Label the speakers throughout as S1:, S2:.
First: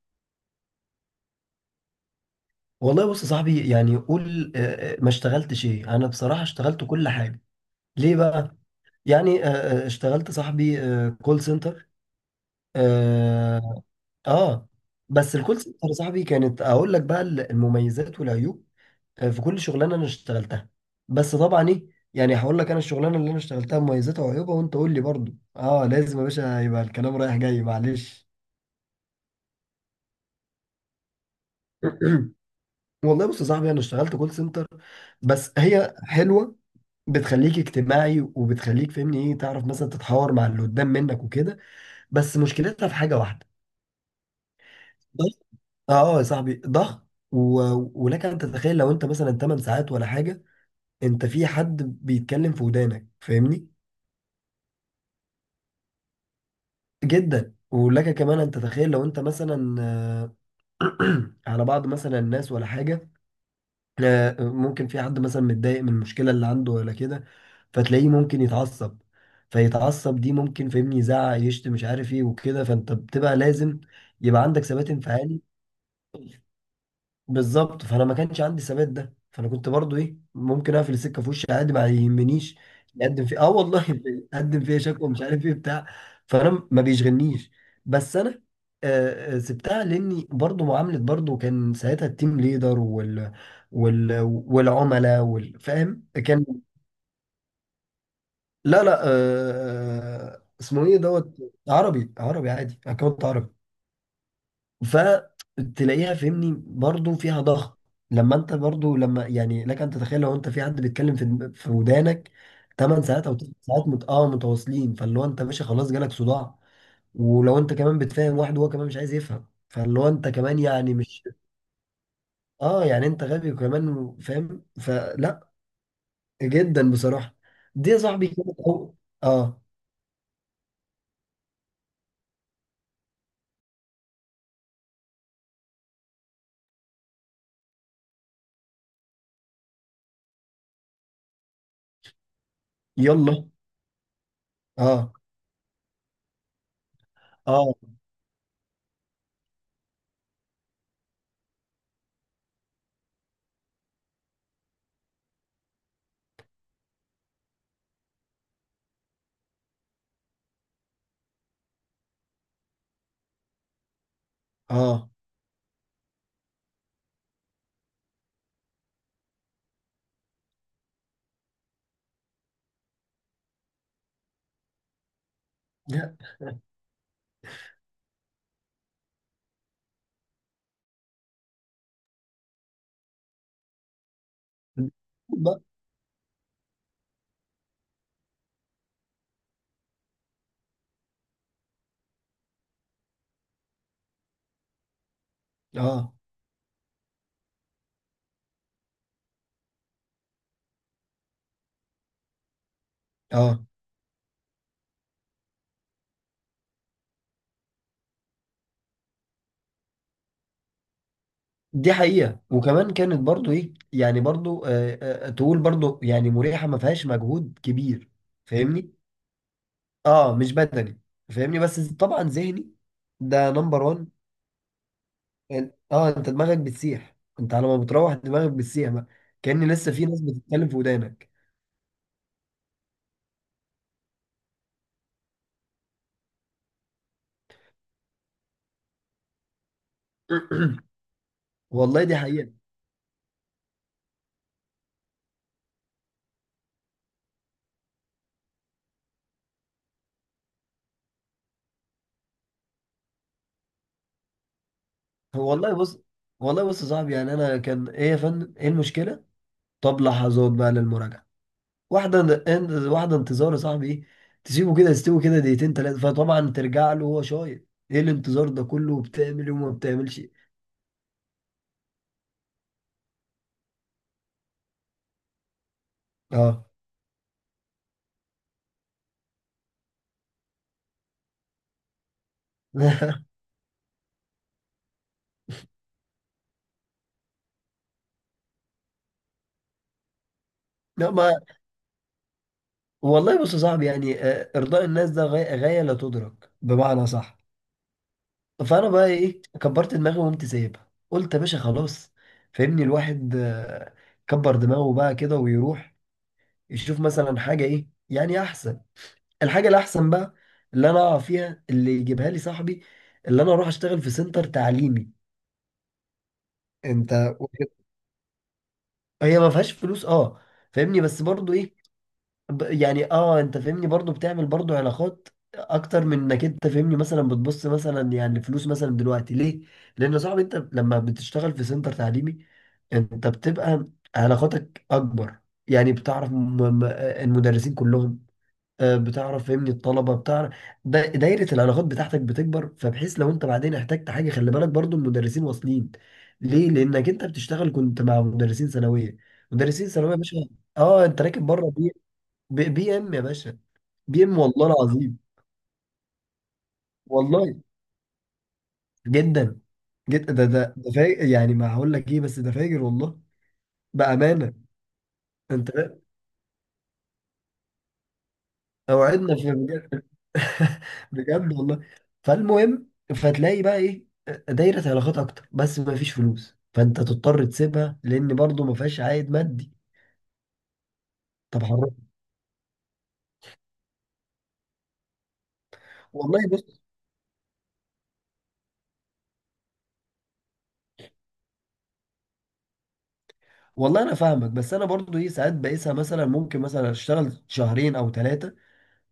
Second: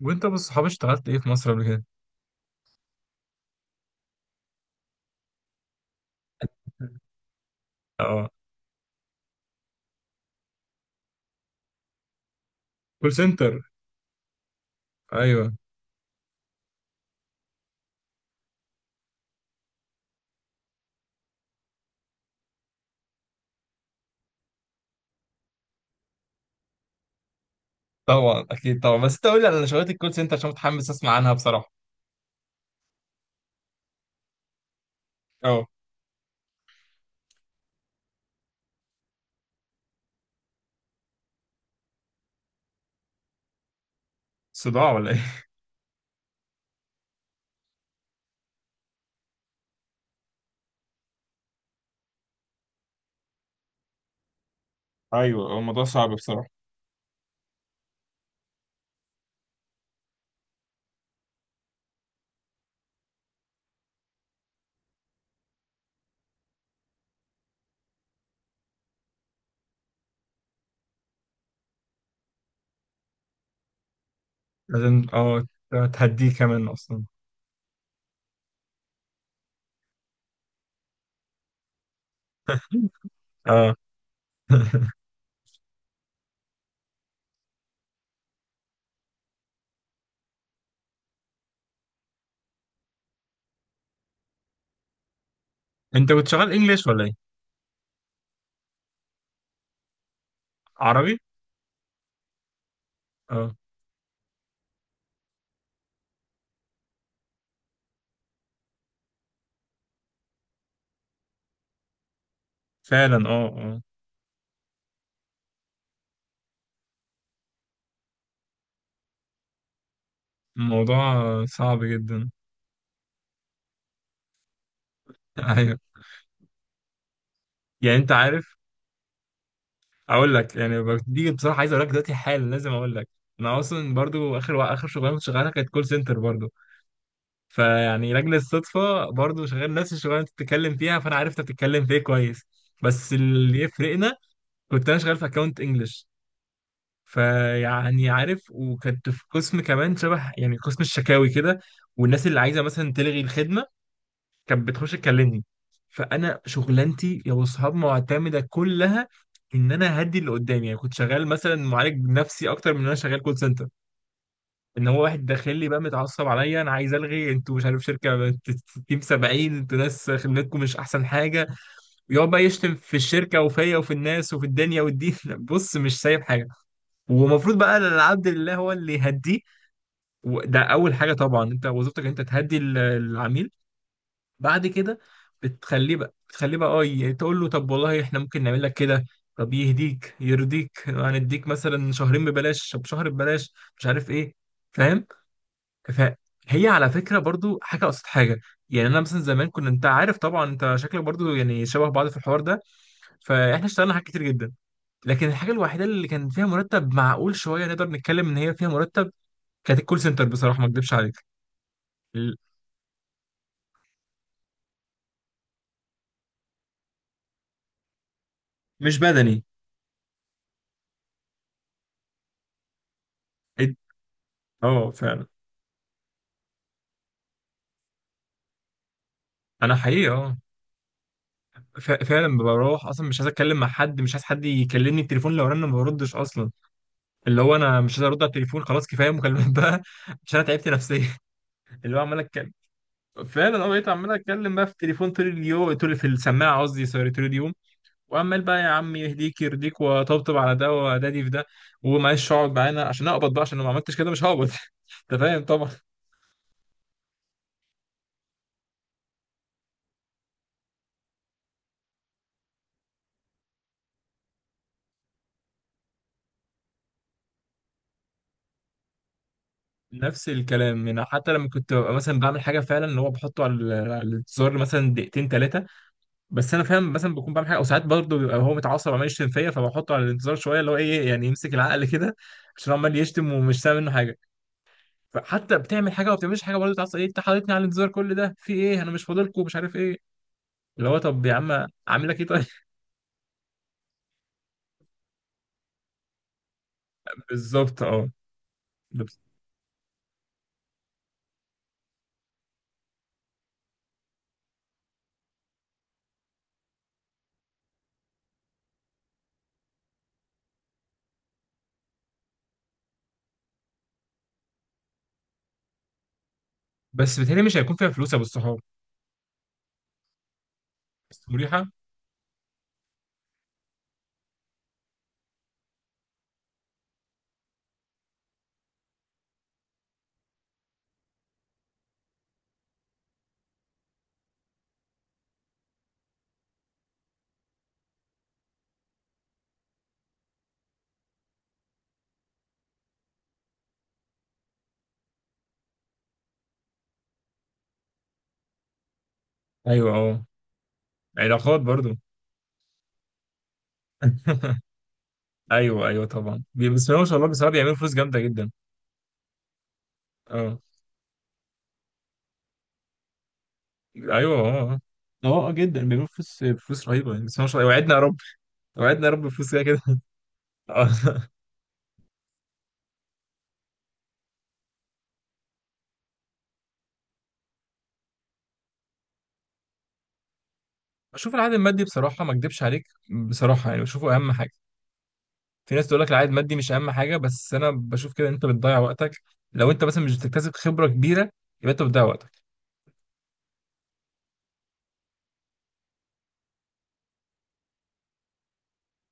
S1: وانت بالصحاب اشتغلت ايه في مصر قبل كده؟
S2: والله بص يا صاحبي يعني قول ما اشتغلتش ايه، انا بصراحة اشتغلت كل حاجة. ليه
S1: اه.
S2: بقى؟ يعني اشتغلت صاحبي كول سنتر.
S1: كول سنتر.
S2: اه. آه. بس
S1: ايوه.
S2: الكول سنتر يا صاحبي كانت اقول لك بقى المميزات والعيوب في كل شغلانة انا اشتغلتها. بس طبعا ايه، يعني هقول لك انا الشغلانة اللي انا اشتغلتها مميزاتها وعيوبها، وانت قول لي برضو. اه، لازم يا باشا يبقى الكلام رايح جاي معلش.
S1: طبعا، اكيد طبعا، بس انت قول لي على شغلات الكول سنتر عشان متحمس اسمع عنها بصراحه.
S2: والله بص يا صاحبي انا اشتغلت كول سنتر، بس
S1: اه.
S2: هي حلوه. بتخليك اجتماعي وبتخليك فاهمني ايه، تعرف مثلا تتحاور مع اللي قدام منك وكده. بس مشكلتها في حاجه واحده:
S1: صداع ولا
S2: ضغط.
S1: ايه؟
S2: اه يا صاحبي، ضغط ولك ان تتخيل لو انت مثلا 8 ساعات ولا حاجه، انت في حد بيتكلم في ودانك فاهمني.
S1: ايوه، هو الموضوع صعب بصراحه.
S2: جدا، ولك كمان ان تتخيل لو انت مثلا على بعض مثلا الناس ولا حاجه، ممكن في حد مثلا متضايق من المشكلة اللي عنده ولا كده، فتلاقيه ممكن يتعصب. فيتعصب دي ممكن فاهمني يزعق يشتم مش عارف ايه وكده، فانت بتبقى لازم يبقى عندك ثبات
S1: لازم.
S2: انفعالي.
S1: اه تهديه كمان اصلا.
S2: بالظبط، فانا ما كانش عندي ثبات ده، فانا كنت برضو ايه ممكن اقفل السكه في وشي عادي ما يهمنيش. يقدم فيه اه
S1: اه.
S2: والله يقدم فيه شكوى مش عارف ايه بتاع، فانا ما بيشغلنيش. بس انا سبتها لاني برضو معامله، برضو كان ساعتها التيم ليدر والعملاء فاهم
S1: انت كنت شغال
S2: كان.
S1: انجليش ولا ايه؟
S2: لا، لا، اسمه ايه
S1: عربي.
S2: دوت. عربي. عربي عادي، اكونت عربي.
S1: اه،
S2: فتلاقيها فهمني برضو فيها ضغط. لما انت برضو لما يعني لك ان تتخيل لو انت في حد بيتكلم في ودانك 8
S1: فعلا.
S2: ساعات او
S1: اه.
S2: 9
S1: اه.
S2: ساعات مت... اه متواصلين، فاللي هو انت ماشي خلاص جالك صداع. ولو انت كمان بتفهم واحد وهو كمان مش عايز يفهم، فاللي هو انت كمان يعني
S1: الموضوع
S2: مش.
S1: صعب جدا.
S2: اه، يعني انت غبي وكمان فاهم، فلا.
S1: ايوه.
S2: جدا بصراحة. دي
S1: يعني
S2: يا
S1: انت
S2: صاحبي
S1: عارف،
S2: كانت اه.
S1: اقول لك، يعني دي بصراحه عايز اقول لك دلوقتي حالا، لازم اقول لك انا اصلا برضو اخر اخر شغلانه كنت شغالها كانت كول سنتر برضو. فيعني لاجل الصدفه برضو شغال نفس الشغلانه اللي انت بتتكلم فيها، فانا عرفت بتتكلم في ايه كويس. بس
S2: يلا.
S1: اللي يفرقنا، كنت انا
S2: اه.
S1: شغال في اكونت انجلش.
S2: اه.
S1: فيعني عارف، وكنت في قسم كمان شبه يعني قسم الشكاوي كده. والناس اللي عايزه مثلا تلغي الخدمه كانت بتخش تكلمني. فانا شغلانتي يا اصحاب معتمده كلها ان انا هدي اللي قدامي، يعني كنت شغال مثلا معالج نفسي اكتر من ان انا شغال كول سنتر. ان هو
S2: اه.
S1: واحد داخل لي بقى متعصب عليا، انا عايز الغي، انتوا مش عارف شركه تيم 70، انتوا ناس خدمتكم مش احسن حاجه. ويقعد بقى يشتم في الشركه وفيا وفي الناس وفي الدنيا والدين. بص، مش سايب حاجه. ومفروض بقى العبد لله هو اللي يهديه. وده اول حاجه طبعا، انت وظيفتك انت تهدي العميل بعد كده.
S2: لا.
S1: بتخليه بقى تقول له طب والله احنا ممكن نعمل لك كده. طب يهديك يرضيك، يعني هنديك مثلا شهرين ببلاش، طب شهر ببلاش، مش عارف ايه. فاهم.
S2: اه.
S1: فهي على فكره برضو حاجه قصاد حاجه. يعني انا مثلا زمان كنا، انت عارف طبعا، انت شكلك برضو يعني شبه بعض في الحوار ده،
S2: اه،
S1: فاحنا اشتغلنا حاجات كتير جدا. لكن الحاجه الوحيده اللي كان فيها مرتب معقول شويه نقدر نتكلم ان هي فيها مرتب، كانت الكول سنتر بصراحه ما اكدبش عليك.
S2: دي
S1: ال-
S2: حقيقة. وكمان كانت برضو ايه يعني برضو تقول برضو يعني مريحة ما فيهاش مجهود كبير فاهمني.
S1: مش بدني.
S2: اه، مش بدني، فاهمني، بس طبعا ذهني. ده
S1: إد-
S2: نمبر وان.
S1: اه، فعلا.
S2: اه، انت دماغك بتسيح، انت على ما بتروح دماغك بتسيح بقى، كأن
S1: انا
S2: لسه في
S1: حقيقي
S2: ناس
S1: اه،
S2: بتتكلم في ودانك.
S1: فعلا بروح اصلا مش عايز اتكلم مع حد، مش عايز حد يكلمني. التليفون لو رن ما بردش اصلا، اللي هو انا مش عايز ارد على التليفون. خلاص، كفايه مكالمات بقى. عشان انا تعبت نفسيا. اللي هو
S2: والله دي
S1: عمال
S2: حقيقة.
S1: أتك- فعلا انا بقيت عمال اتكلم بقى في التليفون طول اليوم، طول في السماعه، قصدي سوري، طول اليوم. وعمال بقى يا عم يهديك يرضيك وطبطب على ده، ودادي في ده. ومعلش اقعد معانا عشان اقبض بقى، عشان لو ما عملتش كده مش هقبض. انت فاهم طبعا.
S2: والله بص والله بص يا صاحبي، يعني انا كان ايه يا فندم ايه المشكلة؟ طب لحظات بقى للمراجعة، واحدة انتظار، يا صاحبي ايه، تسيبه كده يستوي كده دقيقتين تلاتة فطبعا ترجع له وهو شايط: ايه الانتظار ده كله، بتعمل وما بتعملش.
S1: نفس الكلام، يعني حتى لما كنت ببقى مثلا بعمل حاجه فعلا، اللي هو بحطه على على الزر مثلا دقيقتين ثلاثه. بس انا
S2: اه
S1: فاهم مثلا بكون بعمل حاجه، او ساعات برضه بيبقى هو متعصب وعمال يشتم فيا، فبحطه على الانتظار شويه، اللي هو ايه يعني يمسك العقل كده، عشان عمال يشتم ومش سامع منه حاجه. فحتى بتعمل حاجه وما بتعملش حاجه برضه تعصب، ايه انت حاططني على الانتظار كل ده في ايه، انا مش فاضلكم، مش عارف ايه. اللي هو
S2: لا
S1: طب
S2: ما،
S1: يا عم عامل لك ايه طيب.
S2: والله بص يا صاحبي، يعني ارضاء الناس ده غاية، غاية لا تدرك، بمعنى صح.
S1: بالظبط، اه.
S2: فانا بقى
S1: بس
S2: ايه كبرت دماغي وقمت سايبها، قلت يا باشا خلاص. فاهمني الواحد كبر دماغه بقى كده ويروح يشوف مثلا حاجة ايه يعني احسن. الحاجه الاحسن بقى اللي انا اقع فيها اللي يجيبها لي صاحبي، اللي انا اروح اشتغل في سنتر تعليمي.
S1: بس
S2: انت.
S1: بتهيألي مش هيكون فيها فلوس يا ابو الصحاب.
S2: هي ما فيهاش فلوس اه، فاهمني، بس
S1: بس
S2: برضو
S1: مريحه.
S2: ايه. يعني اه انت فاهمني برضو بتعمل برضو علاقات اكتر من انك انت فاهمني مثلا بتبص مثلا يعني فلوس مثلا دلوقتي، ليه؟ لان يا صاحبي انت لما بتشتغل في سنتر تعليمي انت بتبقى علاقاتك اكبر. يعني بتعرف المدرسين كلهم، بتعرف فهمني الطلبه بتعرف. دايره العلاقات بتاعتك بتكبر، فبحيث لو انت بعدين احتجت حاجه خلي بالك برضو المدرسين واصلين. ليه؟ لانك انت بتشتغل كنت مع مدرسين ثانويه. مدرسين
S1: ايوه،
S2: ثانويه يا
S1: اه،
S2: باشا. اه انت راكب
S1: علاقات
S2: بره
S1: برضه.
S2: بي ام يا باشا. بي ام والله العظيم.
S1: ايوه، ايوه، طبعا، بسم الله ما شاء الله، بصراحه
S2: والله
S1: بيعملوا فلوس جامده جدا.
S2: جدا، جدا، ده
S1: اه.
S2: ده ده فاجر، يعني ما هقول لك ايه، بس ده فاجر والله،
S1: ايوه.
S2: بامانه.
S1: اه. اه.
S2: انت
S1: جدا
S2: فاهم؟
S1: بيعملوا فلوس، فلوس رهيبه، يعني بسم الله ما شاء الله، وعدنا يا رب. وعدنا يا رب
S2: اوعدنا
S1: بفلوس،
S2: في
S1: كده كده. آه.
S2: بجد والله. فالمهم، فتلاقي بقى ايه دايرة علاقات اكتر، بس ما فيش فلوس، فانت تضطر تسيبها لان برضو ما فيهاش عائد مادي.
S1: بشوف العائد
S2: طب
S1: المادي
S2: حرام.
S1: بصراحه ما اكدبش عليك، بصراحه يعني بشوفه اهم حاجه. في ناس تقول لك العائد
S2: والله
S1: المادي مش
S2: بص.
S1: اهم حاجه، بس انا بشوف كده إن انت بتضيع وقتك. لو انت مثلا مش بتكتسب خبره كبيره، يبقى انت بتضيع وقتك.
S2: والله انا فاهمك، بس انا برضو ايه ساعات بقيسها، مثلا ممكن مثلا اشتغل شهرين او ثلاثة،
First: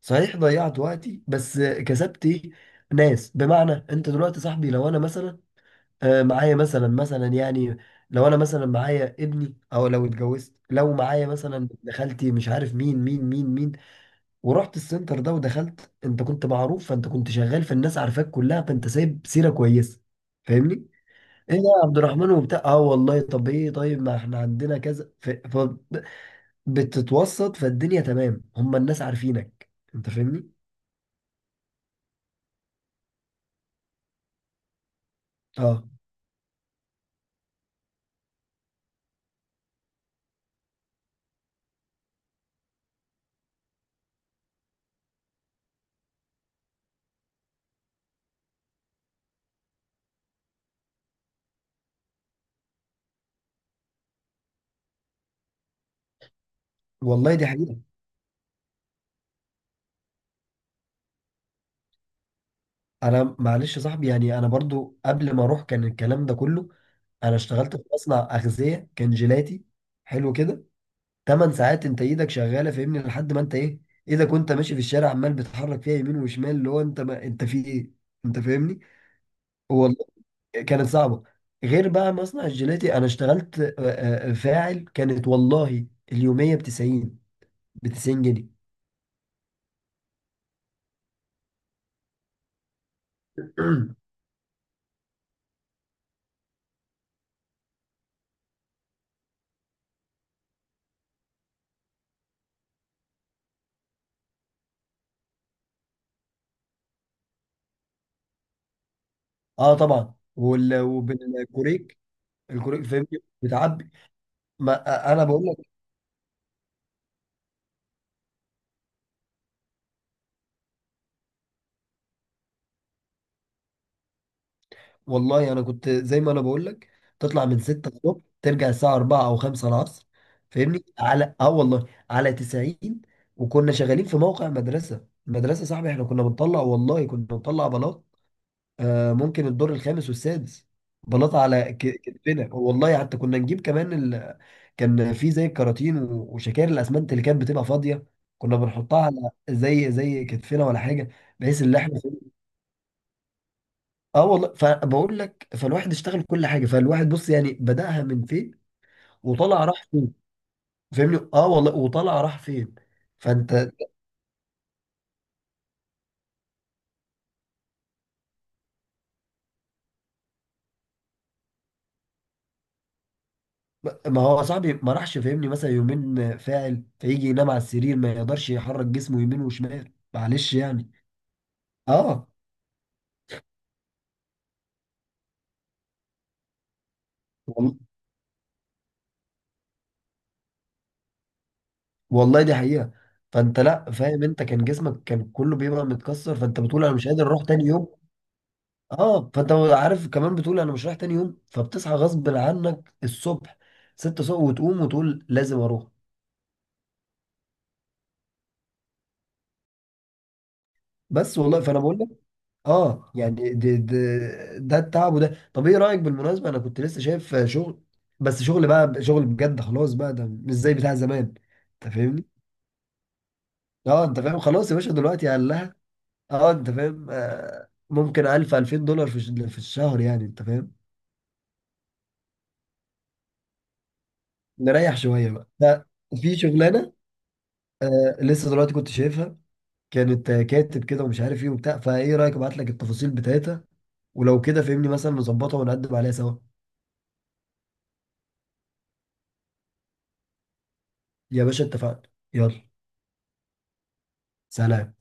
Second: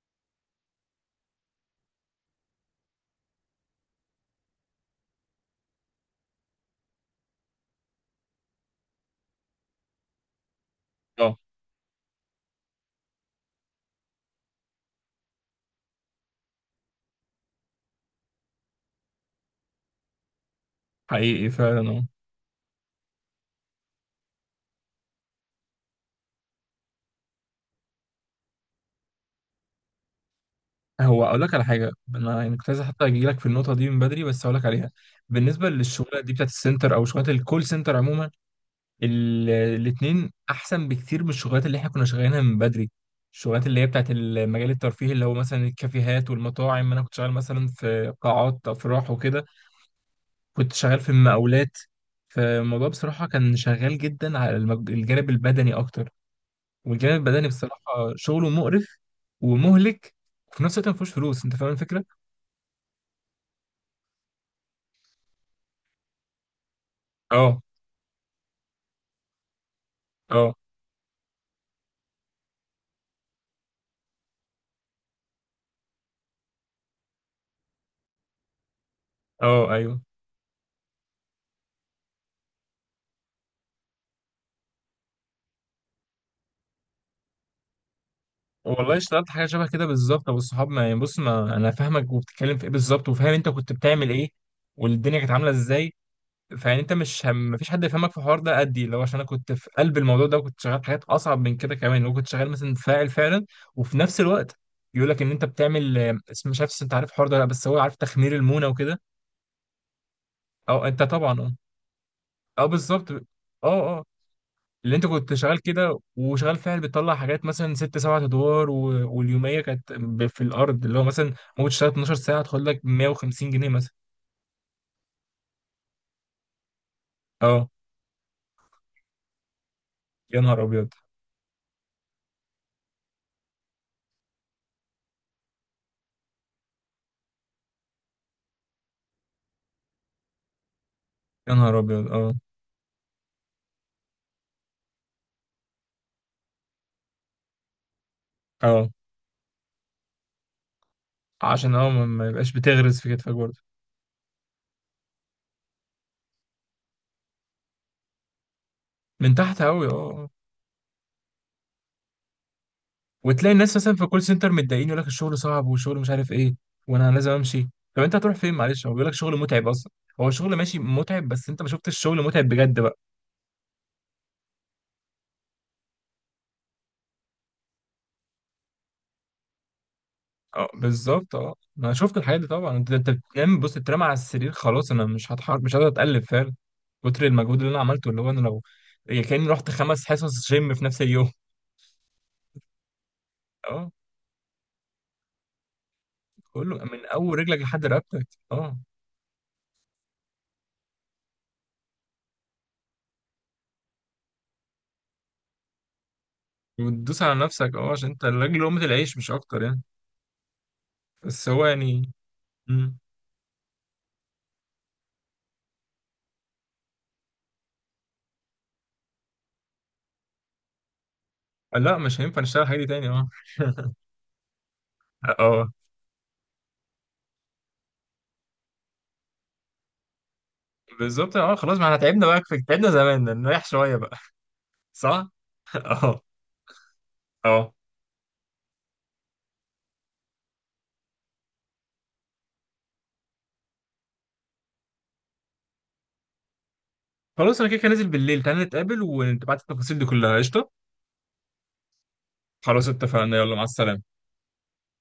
S2: صحيح ضيعت وقتي بس كسبت ايه؟ ناس. بمعنى انت دلوقتي صاحبي لو انا مثلا معايا مثلا يعني، لو انا مثلا معايا ابني او لو اتجوزت لو معايا
S1: اه،
S2: مثلا ابن خالتي مش عارف مين مين مين مين، ورحت السنتر ده ودخلت، انت كنت معروف، فانت كنت شغال فالناس عارفاك كلها، فانت سايب سيره كويسه فاهمني.
S1: حقيقي
S2: ايه ده يا عبد
S1: فعلا.
S2: الرحمن وبتاع، اه والله طب ايه طيب ما احنا عندنا كذا بتتوسط فالدنيا، تمام، هم الناس عارفينك، انت فاهمني.
S1: اه، هو اقول لك على حاجه، انا يعني كنت عايز حتى اجي لك في النقطه دي من بدري، بس اقول لك عليها. بالنسبه
S2: اه،
S1: للشغلات دي بتاعت السنتر او شغلات الكول سنتر عموما، الاثنين احسن بكتير من الشغلات اللي احنا كنا شغالينها من بدري. الشغلات اللي هي بتاعت المجال الترفيهي، اللي هو مثلا الكافيهات والمطاعم، انا كنت شغال مثلا في قاعات افراح وكده، كنت شغال في المقاولات. فالموضوع بصراحة كان شغال جدا على الجانب البدني أكتر. والجانب
S2: والله دي
S1: البدني
S2: حقيقه.
S1: بصراحة شغله مقرف ومهلك، وفي نفس الوقت مفيهوش فلوس. أنت فاهم الفكرة؟
S2: انا معلش يا صاحبي يعني انا برضو قبل ما اروح كان الكلام ده كله. انا
S1: اه.
S2: اشتغلت في مصنع اغذيه كان جيلاتي حلو
S1: اه.
S2: كده. ثمان ساعات انت ايدك شغاله فاهمني لحد ما انت ايه، ايدك وانت ماشي في الشارع عمال بتحرك فيها يمين وشمال، اللي هو انت ما انت في ايه، انت فاهمني.
S1: اه. ايوه.
S2: والله كانت صعبه. غير بقى مصنع الجيلاتي انا اشتغلت فاعل، كانت والله اليوميه ب 90 جنيه.
S1: والله اشتغلت حاجة شبه كده بالظبط أبو الصحاب، ما يعني بص، ما أنا فاهمك وبتتكلم في إيه بالظبط، وفاهم أنت كنت بتعمل إيه والدنيا كانت عاملة إزاي. فيعني انت مش مفيش حد يفهمك في الحوار ده قدي، اللي هو عشان انا كنت في قلب الموضوع ده، وكنت شغال حاجات اصعب من كده كمان، وكنت شغال مثلا فاعل فعلا. وفي نفس الوقت يقول لك ان انت بتعمل، مش عارف، انت عارف الحوار ده ولا لا، بس هو عارف تخمير المونه وكده.
S2: اه طبعا
S1: او انت طبعا، اه.
S2: وبالكوريك.
S1: اه،
S2: الكوريك فاهمني،
S1: بالظبط، اه.
S2: بتعبي.
S1: اه.
S2: ما
S1: اللي انت
S2: انا
S1: كنت
S2: بقول،
S1: شغال كده وشغال فاعل بتطلع حاجات مثلا ست سبعة ادوار و... واليوميه كانت في الارض، اللي هو مثلا ممكن تشتغل 12 ساعه تاخد لك 150 جنيه مثلا.
S2: والله انا كنت زي ما انا بقول لك. تطلع من
S1: اه،
S2: 6 الصبح ترجع الساعه 4 او 5 العصر
S1: يا نهار
S2: فاهمني.
S1: ابيض.
S2: على اه والله على 90. وكنا شغالين في موقع مدرسه، المدرسه صاحبي احنا كنا بنطلع، والله كنا بنطلع بلاط، آه ممكن الدور الخامس والسادس، بلاط
S1: يا
S2: على
S1: نهار ابيض. اه.
S2: كتفنا. والله حتى كنا نجيب كمان كان في زي الكراتين وشكاير الاسمنت اللي كانت بتبقى فاضيه، كنا
S1: اه،
S2: بنحطها على زي زي كتفنا ولا حاجه، بحيث
S1: عشان
S2: ان احنا.
S1: ما يبقاش بتغرز في كتفك برضه.
S2: اه والله فبقول لك فالواحد اشتغل كل حاجه فالواحد بص يعني بدأها من فين
S1: من تحت
S2: وطلع راح
S1: قوي،
S2: فين
S1: اه.
S2: فاهمني اه والله وطلع راح فين
S1: وتلاقي
S2: فانت
S1: الناس مثلا في الكول سنتر متضايقين يقول لك الشغل صعب، والشغل مش عارف ايه، وانا لازم امشي. طب انت هتروح فين معلش؟ هو بيقول لك شغل متعب اصلا. هو شغل ماشي متعب، بس انت ما شفتش الشغل متعب بجد بقى.
S2: ما هو صاحبي ما راحش فاهمني مثلا يومين فاعل فيجي ينام على السرير ما يقدرش يحرك جسمه يمين وشمال معلش
S1: اه،
S2: يعني
S1: بالظبط، اه، انا شفت
S2: اه
S1: الحاجات دي طبعا. انت بتنام، بص، تترمى على السرير. خلاص، انا مش هتحرك، مش قادر اتقلب فعلا. كتر المجهود اللي
S2: وال-
S1: انا عملته، اللي هو انا لو، يعني كاني رحت خمس حصص جيم في نفس اليوم.
S2: والله دي حقيقه. فانت
S1: اه،
S2: لا فاهم انت كان جسمك كان كله بيبقى متكسر فانت
S1: كله
S2: بتقول انا
S1: من
S2: مش قادر
S1: اول
S2: اروح
S1: رجلك
S2: تاني
S1: لحد
S2: يوم.
S1: رقبتك. اه.
S2: اه، فانت عارف كمان بتقول انا مش رايح تاني يوم، فبتصحى غصب عنك الصبح 6 الصبح وتقوم وتقول لازم اروح.
S1: وتدوس على نفسك، اه، عشان انت الراجل، لقمة العيش مش اكتر يعني.
S2: بس
S1: بس
S2: والله
S1: هو
S2: فانا بقول لك،
S1: يعني. مم.
S2: اه يعني ده ده التعب. وده طب ايه رايك بالمناسبه، انا كنت لسه شايف شغل، بس شغل بقى شغل بجد خلاص بقى ده مش زي بتاع زمان،
S1: آه،
S2: انت
S1: لا، مش
S2: فاهمني.
S1: هينفع نشتغل الحاجة دي تاني. اه.
S2: اه انت فاهم خلاص يا باشا دلوقتي قال
S1: اه،
S2: لها. اه انت فاهم آه ممكن 1000 2000 دولار في الشهر يعني انت فاهم.
S1: بالظبط، اه. خلاص، ما احنا تعبنا بقى كفاية، تعبنا زمان، نريح شوية بقى.
S2: نريح
S1: صح؟
S2: شويه بقى ده.
S1: اه.
S2: في شغلانه
S1: اه.
S2: آه لسه دلوقتي كنت شايفها، كانت كاتب كده ومش عارف ايه وبتاع، فايه رايك ابعت لك التفاصيل بتاعتها، ولو كده فهمني مثلا نظبطها ونقدم عليها سوا.
S1: خلاص انا كده كده نازل بالليل، تعالى نتقابل وتبعت التفاصيل دي كلها قشطة.
S2: يا باشا اتفقنا. يلا.
S1: خلاص اتفقنا، يلا مع السلامة.
S2: سلام.